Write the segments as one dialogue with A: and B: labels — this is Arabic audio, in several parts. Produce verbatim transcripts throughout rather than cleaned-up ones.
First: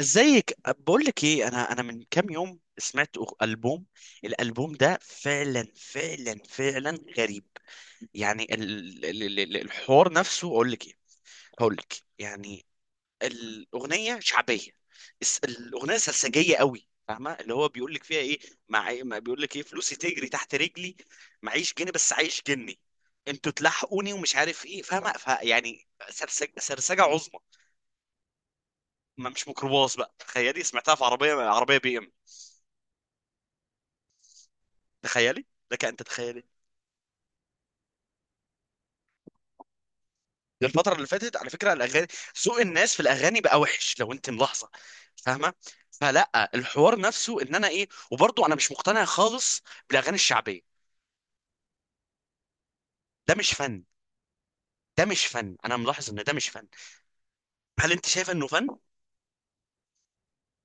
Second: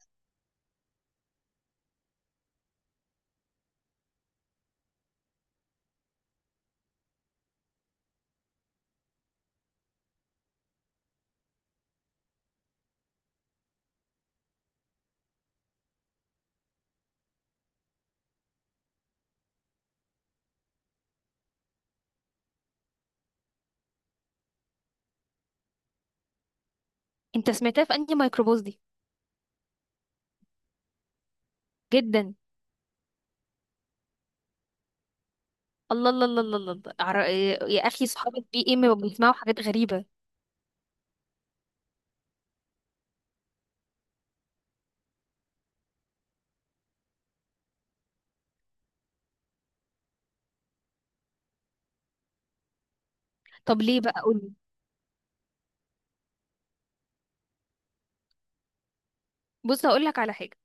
A: ازيك بقول لك ايه، انا انا من كام يوم سمعت أغ- البوم الالبوم ده، فعلا فعلا فعلا غريب. يعني ال- ال- ال- ال- الحوار نفسه، اقول لك ايه؟ هقول لك، يعني الاغنيه شعبيه. الس- الاغنيه سرسجيه قوي، فاهمه اللي هو بيقول لك فيها ايه؟ مع إيه، ما بيقول لك ايه فلوسي تجري تحت رجلي، معيش جنيه بس عايش جني، انتوا تلحقوني ومش عارف ايه، فاهمه؟ فيعني سرسجه سرسجه عظمى.
B: انت سمعتها في انهي ميكروباص دي؟
A: ما مش ميكروباص بقى، تخيلي سمعتها في عربيه عربيه بي ام.
B: جدا.
A: تخيلي، لك ان
B: الله الله الله
A: تتخيلي.
B: الله الله الله. عر- يا اخي صحابة بي ام بيسمعوا حاجات غريبه.
A: الفتره اللي فاتت على فكره الاغاني، سوق الناس في الاغاني بقى وحش لو انت ملاحظه. فاهمه؟ فلا الحوار نفسه ان انا ايه، وبرضه انا مش مقتنع خالص بالاغاني الشعبيه. ده مش
B: طب
A: فن.
B: ليه بقى؟ قولي.
A: ده مش فن، انا ملاحظ ان ده مش فن. هل انت شايفه انه فن؟
B: بص، هقول لك على حاجه.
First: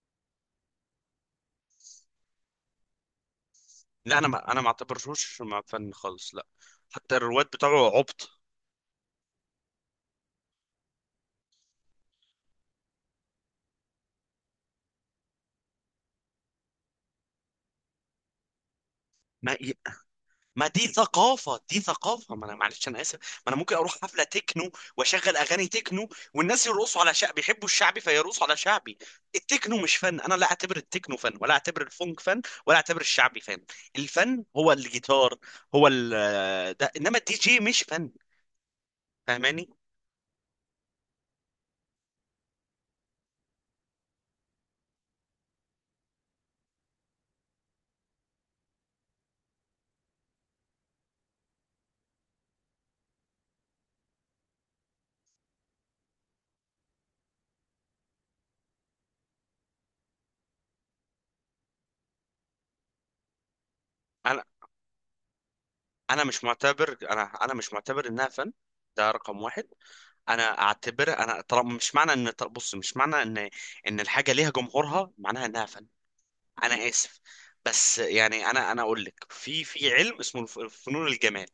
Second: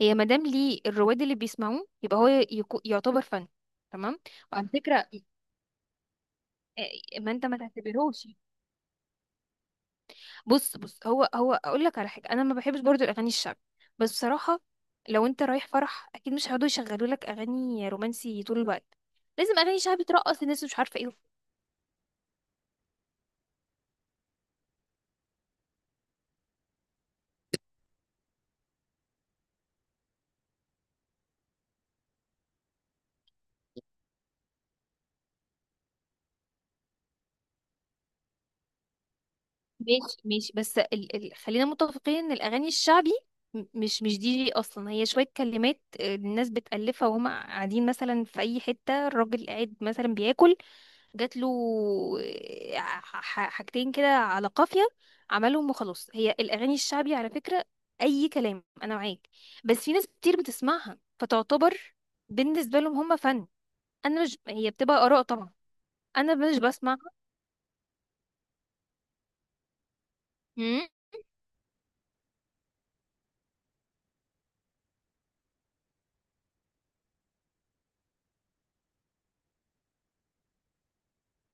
B: هي مادام ليه الرواد اللي بيسمعوه يبقى هو يكو- يعتبر فن،
A: لا،
B: تمام؟
A: انا ما انا ما
B: وعلى فكره،
A: اعتبرهوش مع فن خالص، لا. حتى
B: اه، ما
A: الرواد
B: انت ما
A: بتاعه
B: تعتبرهوش.
A: عبط.
B: بص بص، هو هو اقول لك على حاجه، انا ما بحبش برضو الاغاني الشعبي، بس بصراحه لو انت رايح فرح اكيد مش هيقعدوا يشغلوا لك اغاني رومانسي طول الوقت،
A: ما
B: لازم اغاني شعبي ترقص الناس
A: ما
B: مش
A: دي
B: عارفه ايه.
A: ثقافة، دي ثقافة. ما انا معلش، انا اسف. ما انا ممكن اروح حفلة تكنو واشغل اغاني تكنو والناس يرقصوا على شعبي، بيحبوا الشعبي فيرقصوا على شعبي. التكنو مش فن، انا لا اعتبر التكنو فن، ولا اعتبر الفونك فن، ولا اعتبر الشعبي فن. الفن هو الجيتار، هو ال... ده. انما الدي جي مش فن، فاهماني؟
B: ماشي ماشي، بس ال... ال... خلينا متفقين ان الاغاني الشعبي م- مش مش دي جي اصلا، هي شويه كلمات، آه، الناس بتالفها وهم قاعدين مثلا في اي حته، الراجل قاعد مثلا بياكل، جات له آه، ح- ح- حاجتين كده على قافيه، عملهم وخلاص. هي الاغاني الشعبي على فكره اي كلام، انا معاك. بس في ناس كتير بتسمعها فتعتبر بالنسبه لهم هم فن. انا مش،
A: انا
B: هي بتبقى اراء طبعا.
A: انا
B: انا
A: مش
B: مش بسمع.
A: معتبر انا انا مش معتبر انها فن. ده رقم واحد. انا اعتبر، انا طالما مش معنى ان، بص، مش معنى ان ان الحاجه ليها جمهورها معناها انها فن. انا اسف. بس يعني، انا انا اقول لك، في في علم اسمه الف- فنون الجمال.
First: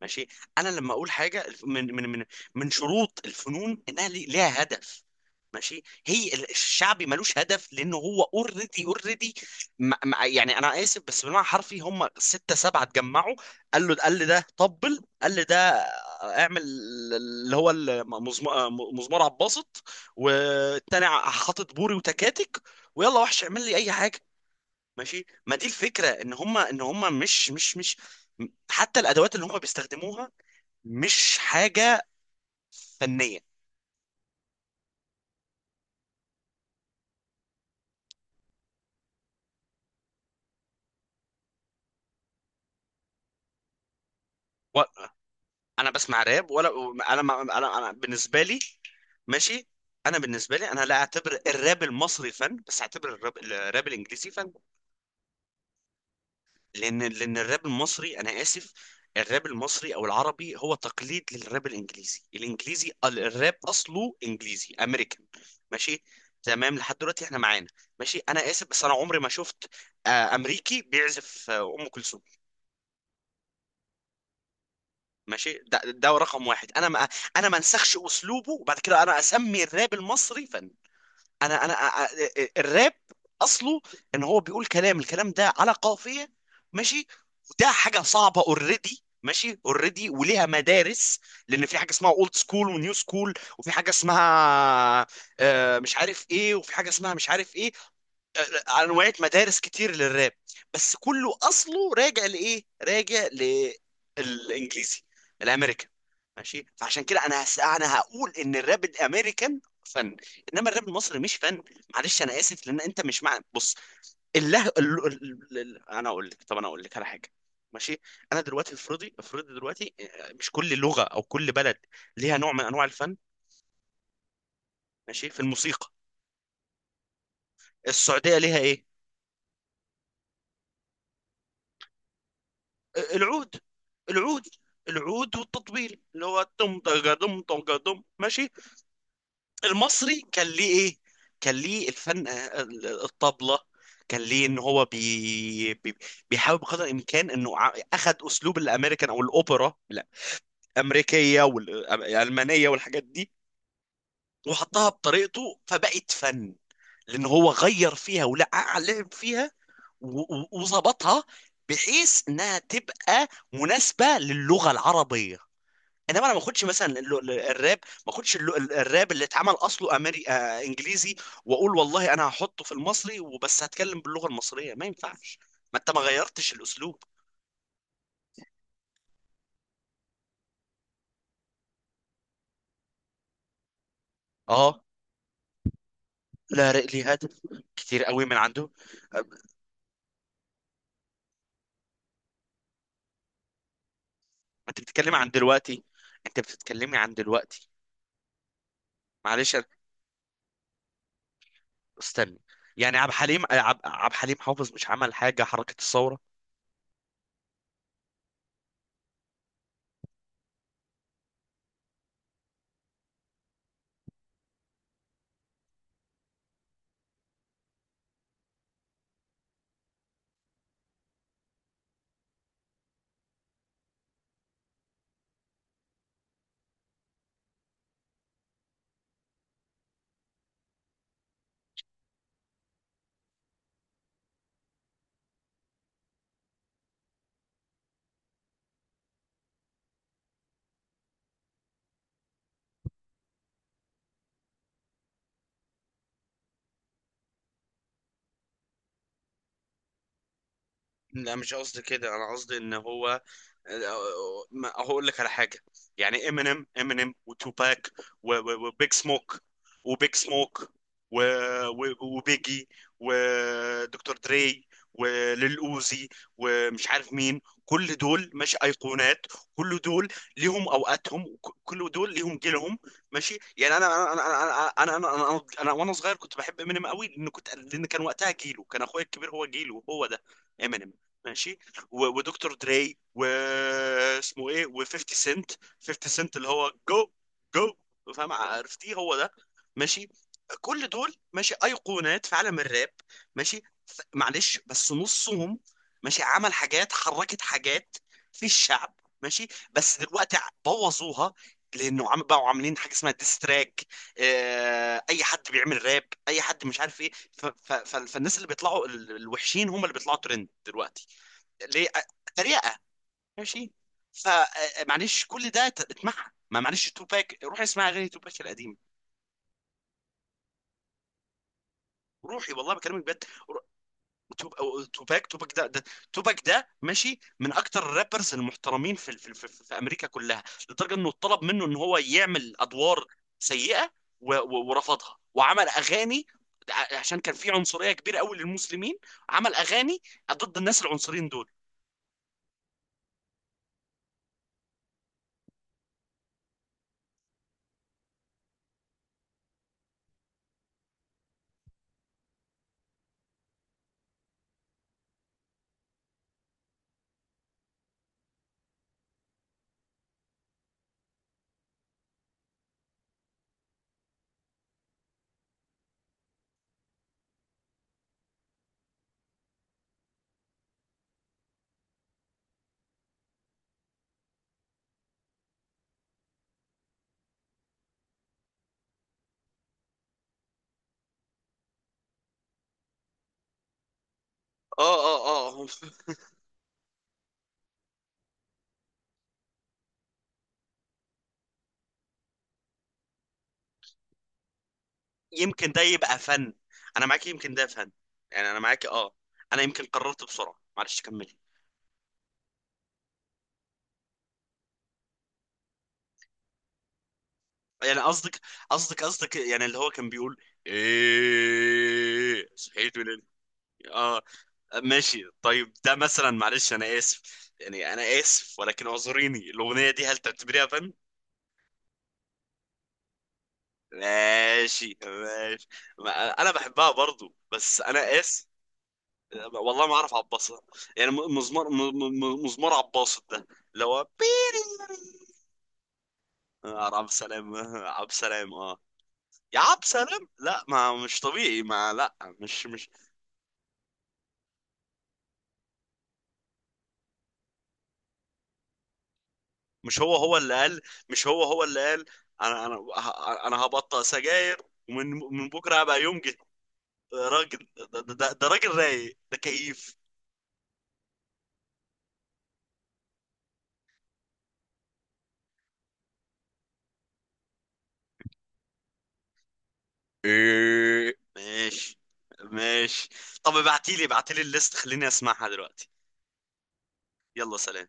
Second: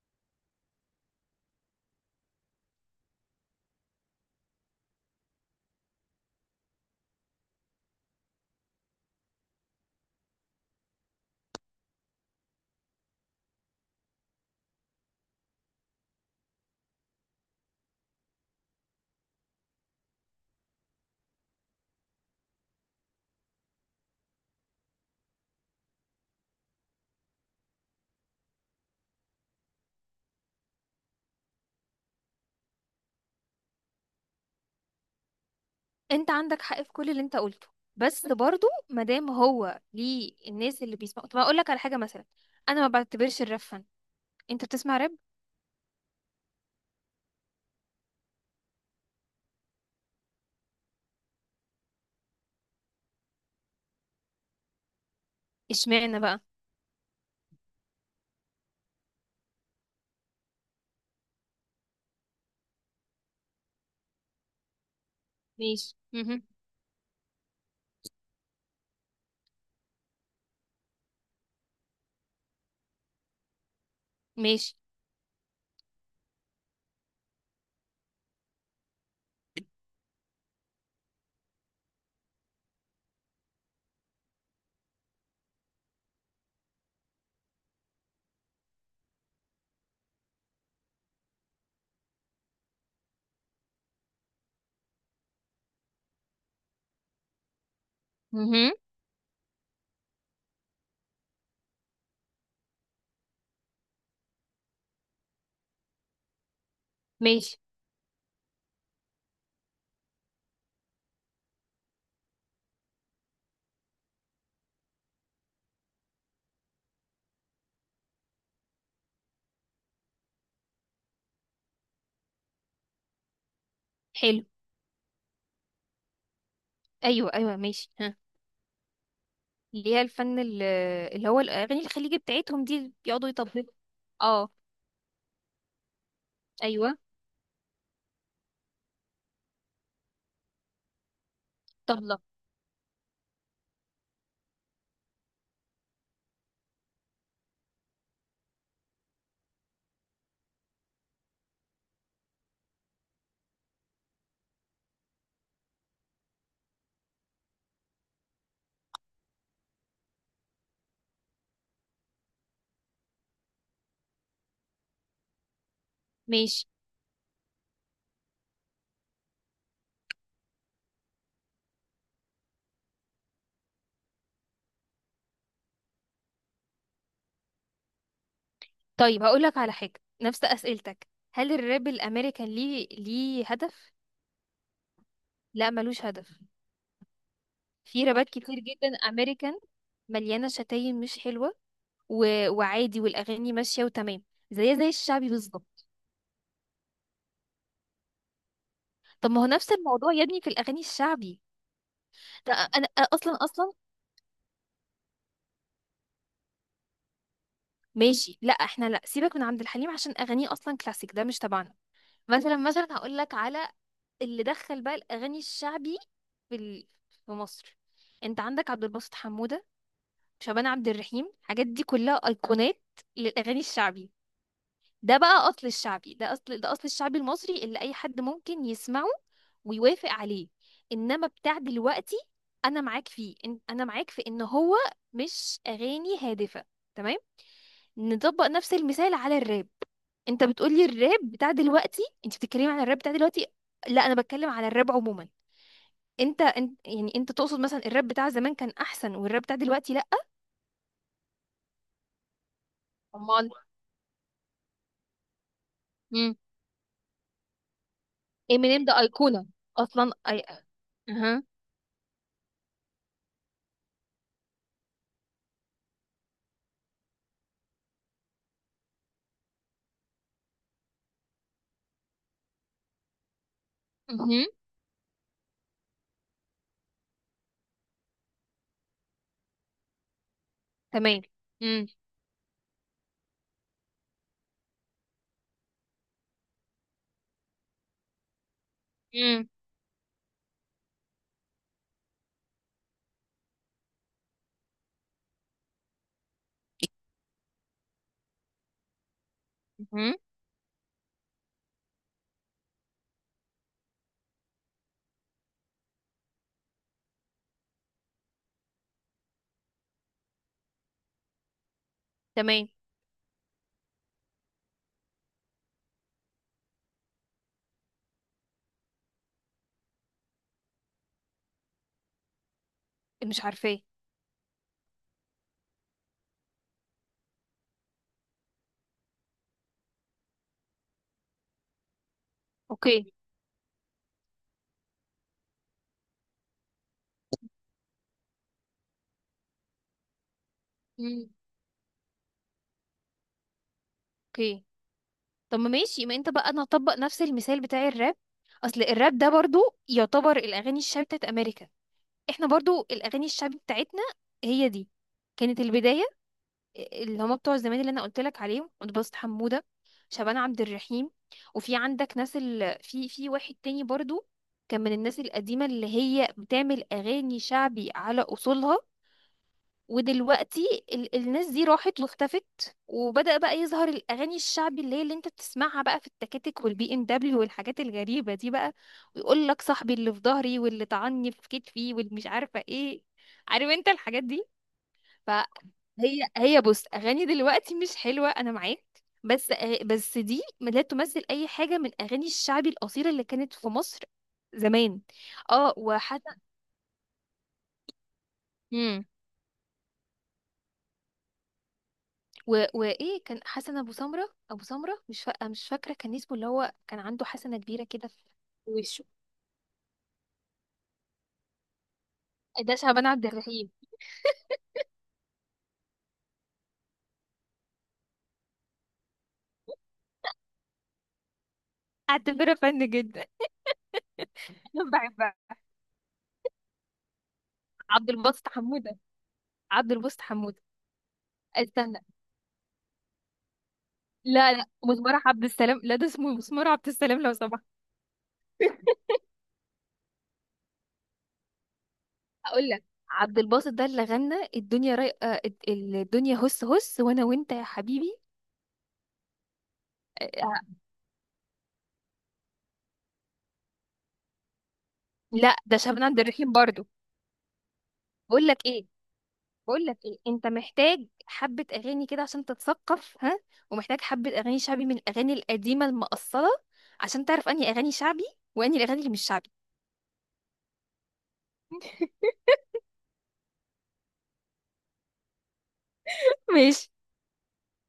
A: ماشي؟ انا لما اقول حاجه، الف- من من من من شروط الفنون انها لي- ليها هدف. ماشي؟ هي ال- الشعبي ملوش هدف، لانه هو اوريدي اوريدي. يعني انا اسف، بس بالمعنى الحرفي هم سته سبعه اتجمعوا، قال له، قال لي ده طبل، قال لي ده اعمل، اللي هو المزم- مزمار عباسط، والتاني حاطط بوري وتكاتك، ويلا وحش اعمل لي اي حاجه. ماشي؟ ما دي الفكره، ان هم ان هم مش مش مش حتى الادوات اللي هم بيستخدموها مش حاجه فنيه.
B: انت عندك حق في كل اللي انت قلته، بس برضو مادام هو ليه الناس اللي بيسمعوا. طب اقول لك على حاجه مثلا، انا ما بعتبرش الراب فن. انت
A: و-
B: بتسمع راب؟
A: انا بسمع راب ولا؟ انا ما- انا انا بالنسبه لي، ماشي، انا بالنسبه لي، انا لا اعتبر الراب المصري فن، بس اعتبر الراب الراب الانجليزي فن.
B: اشمعنى بقى؟
A: لان لان الراب المصري، انا اسف، الراب المصري او العربي هو تقليد للراب الانجليزي. الانجليزي الراب اصله انجليزي امريكان.
B: ماشي،
A: ماشي؟
B: مهم.
A: تمام، لحد دلوقتي احنا معانا. ماشي، انا اسف بس انا عمري ما شفت آه، امريكي بيعزف آه، ام كلثوم.
B: ماشي،
A: ماشي، ده, ده رقم واحد. انا ما انا ما انسخش اسلوبه، وبعد كده انا اسمي الراب المصري فن. انا انا ا- ا- الراب اصله ان هو بيقول كلام، الكلام ده على قافيه. ماشي؟ وده حاجه صعبه، اوريدي، ماشي، اوريدي، وليها مدارس. لان في حاجه اسمها اولد سكول ونيو سكول، وفي حاجه اسمها آه، مش عارف ايه، وفي حاجه اسمها مش عارف ايه.
B: مهم.
A: انواع مدارس كتير للراب، بس كله اصله راجع لايه، راجع للانجليزي الامريكان. ماشي؟ فعشان كده انا
B: ماشي.
A: هس... انا هقول ان الراب الامريكان فن، انما الراب المصري مش فن. معلش انا اسف، لان انت مش مع، بص، الله ال... ال... ال... انا اقول لك، طب انا اقول لك على حاجه. ماشي؟ انا دلوقتي افرضي، افرضي دلوقتي، آه، مش كل لغه او كل بلد ليها نوع من انواع الفن.
B: حلو.
A: ماشي؟ في الموسيقى،
B: ايوه ايوه ماشي، ها.
A: السعوديه ليها ايه؟
B: اللي هي الفن ال- اللي هو الاغاني الخليجي بتاعتهم دي اللي بيقعدوا
A: العود.
B: يطبلوا.
A: العود.
B: اه،
A: العود والتطبيل، اللي هو دم
B: ايوه،
A: طقة دم طقة دم. ماشي؟ المصري كان ليه ايه؟ كان ليه
B: طبله.
A: الفن ال- الطبلة. كان ليه ان هو بي... بي... بيحاول بقدر الامكان انه ع- اخد اسلوب الامريكان او الاوبرا الامريكيه والالمانيه والحاجات دي وحطها بطريقته، فبقت فن. لان هو غير فيها ولعب لعب فيها و- و- وظبطها بحيث انها تبقى مناسبه للغه العربيه. انما انا ما اخدش
B: ماشي.
A: مثلا ال- ال- الراب، ما اخدش ال- ال- الراب اللي اتعمل اصله امري آه انجليزي، واقول والله انا هحطه في المصري وبس، هتكلم باللغه المصريه. ما ينفعش. ما انت ما غيرتش الاسلوب.
B: طيب هقول لك على حاجه، نفس اسئلتك. هل الراب الامريكان ليه ليه هدف؟
A: اه.
B: لا ملوش هدف.
A: لا، لي هذا كتير
B: في
A: قوي
B: رابات
A: من
B: كتير
A: عنده.
B: جدا
A: آه،
B: امريكان مليانة شتايم مش حلوة، و... وعادي، والأغاني ماشية وتمام، زي
A: انت
B: زي
A: بتتكلمي
B: الشعبي
A: عن دلوقتي؟
B: بالظبط.
A: انت بتتكلمي عن دلوقتي.
B: طب ما هو
A: معلش أنا-
B: نفس الموضوع يا ابني في الأغاني الشعبي،
A: استني.
B: ده أنا
A: يعني عبد
B: أنا أصلا
A: الحليم، آه،
B: أصلا.
A: عب- عبد الحليم حافظ مش عمل حاجه، حركه الثوره؟
B: ماشي، لا احنا لا، سيبك من عبد الحليم عشان أغانيه أصلا كلاسيك، ده مش تبعنا. مثلا مثلا هقول لك على اللي دخل بقى الأغاني الشعبي في ال... في مصر. أنت عندك عبد الباسط حمودة، شعبان عبد الرحيم، الحاجات دي كلها أيقونات للأغاني الشعبي. ده بقى أصل الشعبي، ده أصل، ده أصل الشعبي المصري اللي أي حد ممكن يسمعه ويوافق عليه. انما بتاع دلوقتي انا معاك فيه، إن- انا معاك في ان هو مش اغاني هادفه، تمام؟ نطبق نفس المثال على الراب. انت بتقولي الراب بتاع دلوقتي، انت بتتكلمي على الراب بتاع دلوقتي. لا انا بتكلم على الراب عموما. انت انت يعني انت تقصد مثلا الراب بتاع زمان كان احسن والراب بتاع دلوقتي لا؟
A: لا مش قصدي كده، انا قصدي ان هو
B: امال.
A: ما- هقول لك على حاجه. يعني
B: امم
A: امينيم، امينيم وتوباك و- و-
B: امينيم
A: وبيج
B: ده
A: سموك.
B: ايقونه اصلا،
A: وبيج
B: اي.
A: سموك
B: اها
A: و- و- وبيجي ودكتور دري وليل اوزي ومش عارف مين. كل دول مش ايقونات؟ كل دول ليهم اوقاتهم، وك- كل دول ليهم جيلهم. ماشي؟ يعني انا انا انا
B: اها،
A: انا انا انا, أنا, أنا وانا صغير كنت بحب امينيم قوي، لان كنت، لان كان وقتها جيله، كان اخويا الكبير هو جيله هو ده، امينيم.
B: تمام.
A: ماشي؟
B: امم
A: و- ودكتور دري واسمه ايه و50 سنت. فيفتي سنت اللي هو جو، جو، فاهم؟ عرفتيه هو ده. ماشي؟ كل دول ماشي ايقونات في عالم الراب. ماشي؟ ف- معلش بس نصهم، ماشي، عمل حاجات، حركت حاجات في الشعب. ماشي؟ بس
B: امم
A: دلوقتي ع- بوظوها، لانه عم بقوا عاملين حاجه اسمها ديستراك. آه، اي حد بيعمل راب، اي حد مش عارف ايه، ف- ف- ف- فالناس اللي بيطلعوا ال- الوحشين هم اللي بيطلعوا ترند دلوقتي. ليه؟
B: تمام.
A: تريقه. ماشي؟ فمعلش كل ده ت- اسمعها. ما معلش، توباك، روح اسمع اغاني توباك القديمه. روحي والله بكلمك بجد.
B: مش
A: رو-
B: عارفاه.
A: توب- أو- توباك توباك ده, ده توباك ده ماشي من اكتر الرابرز المحترمين في, في, في, في امريكا كلها. لدرجه انه اتطلب منه ان هو يعمل ادوار
B: اوكي.
A: سيئه، و- و- ورفضها، وعمل اغاني ع- عشان كان في عنصريه كبيره قوي للمسلمين. عمل اغاني ضد الناس العنصريين
B: مم.
A: دول.
B: اوكي. طب ما ماشي، ما انت بقى انا هطبق نفس المثال بتاع الراب. اصل الراب ده برضو يعتبر الاغاني الشعبي بتاعت امريكا، احنا برضو الاغاني الشعبي بتاعتنا هي دي، كانت البدايه، اللي هما بتوع زمان اللي انا قلت لك عليهم، اتبسط حموده، شعبان عبد الرحيم. وفي عندك ناس ال... في في واحد تاني برضو كان من الناس القديمه اللي هي بتعمل اغاني شعبي على اصولها. ودلوقتي ال الناس دي راحت واختفت، وبدأ بقى يظهر الأغاني الشعبي اللي هي اللي انت بتسمعها بقى في التكاتك والبي ام دبليو والحاجات الغريبة دي بقى، ويقول لك صاحبي اللي في ظهري واللي طعني في كتفي واللي مش عارفة ايه، عارف انت الحاجات دي.
A: اه، اه، اه.
B: فهي هي بص، أغاني دلوقتي مش حلوة أنا معاك، بس أ- بس دي لا تمثل أي حاجة من أغاني الشعبي الأصيلة اللي كانت في مصر زمان.
A: يمكن
B: اه،
A: ده يبقى
B: وحتى
A: فن. انا معاك، يمكن ده فن. يعني انا معاك، اه. انا يمكن قررت بسرعه، معلش كمل.
B: و... وايه كان حسن ابو سمره ابو سمره، مش فا... مش فاكره كان اسمه، اللي هو كان عنده حسنه كبيره
A: يعني
B: كده في
A: قصدك، قصدك
B: وشه،
A: قصدك يعني اللي هو كان بيقول ايه،
B: ده
A: صحيت
B: شعبان
A: من ال-
B: عبد الرحيم.
A: اه. ماشي طيب ده مثلا، معلش انا اسف، يعني انا اسف ولكن اعذريني، الاغنيه دي هل تعتبريها فن؟
B: اعتبره فن جدا.
A: ماشي
B: بحبها.
A: ماشي. ما- انا بحبها برضو بس
B: عبد
A: انا اسف.
B: الباسط حموده.
A: والله
B: عبد
A: ما اعرف
B: الباسط
A: عباصة.
B: حموده.
A: يعني م- مزمار م-
B: استنى،
A: م- مزمار عباصة ده اللي هو
B: لا لا، مسمار عبد السلام، لا ده اسمه مسمار عبد
A: آه، عبد
B: السلام لو
A: السلام
B: سمحت.
A: آه، عبد السلام، اه، يا عبد السلام، لا ما مش طبيعي، ما لا مش
B: اقول لك،
A: مش.
B: عبد الباسط ده اللي غنى الدنيا راي... آه، ال- الدنيا هس هس وانا وانت يا حبيبي.
A: مش هو
B: آه،
A: هو اللي
B: آه،
A: قال، مش هو هو اللي قال، انا انا ه- انا هبطل سجاير ومن من
B: لا
A: بكره
B: ده
A: هبقى
B: شعبان عبد
A: يمجد؟
B: الرحيم برضو.
A: آه، راجل، ده, ده, ده,
B: بقول
A: ده
B: لك
A: راجل
B: ايه،
A: رايق، ده
B: بقول
A: كيف؟
B: لك ايه، انت محتاج حبة اغاني كده عشان تتثقف، ها، ومحتاج حبة اغاني شعبي من الاغاني القديمة المقصرة عشان تعرف انهي اغاني شعبي وانهي الاغاني اللي مش شعبي.
A: إيه. ماشي. ماشي. طب ابعتيلي، ابعتيلي الليست خليني اسمعها دلوقتي.
B: ماشي.
A: يلا، سلام.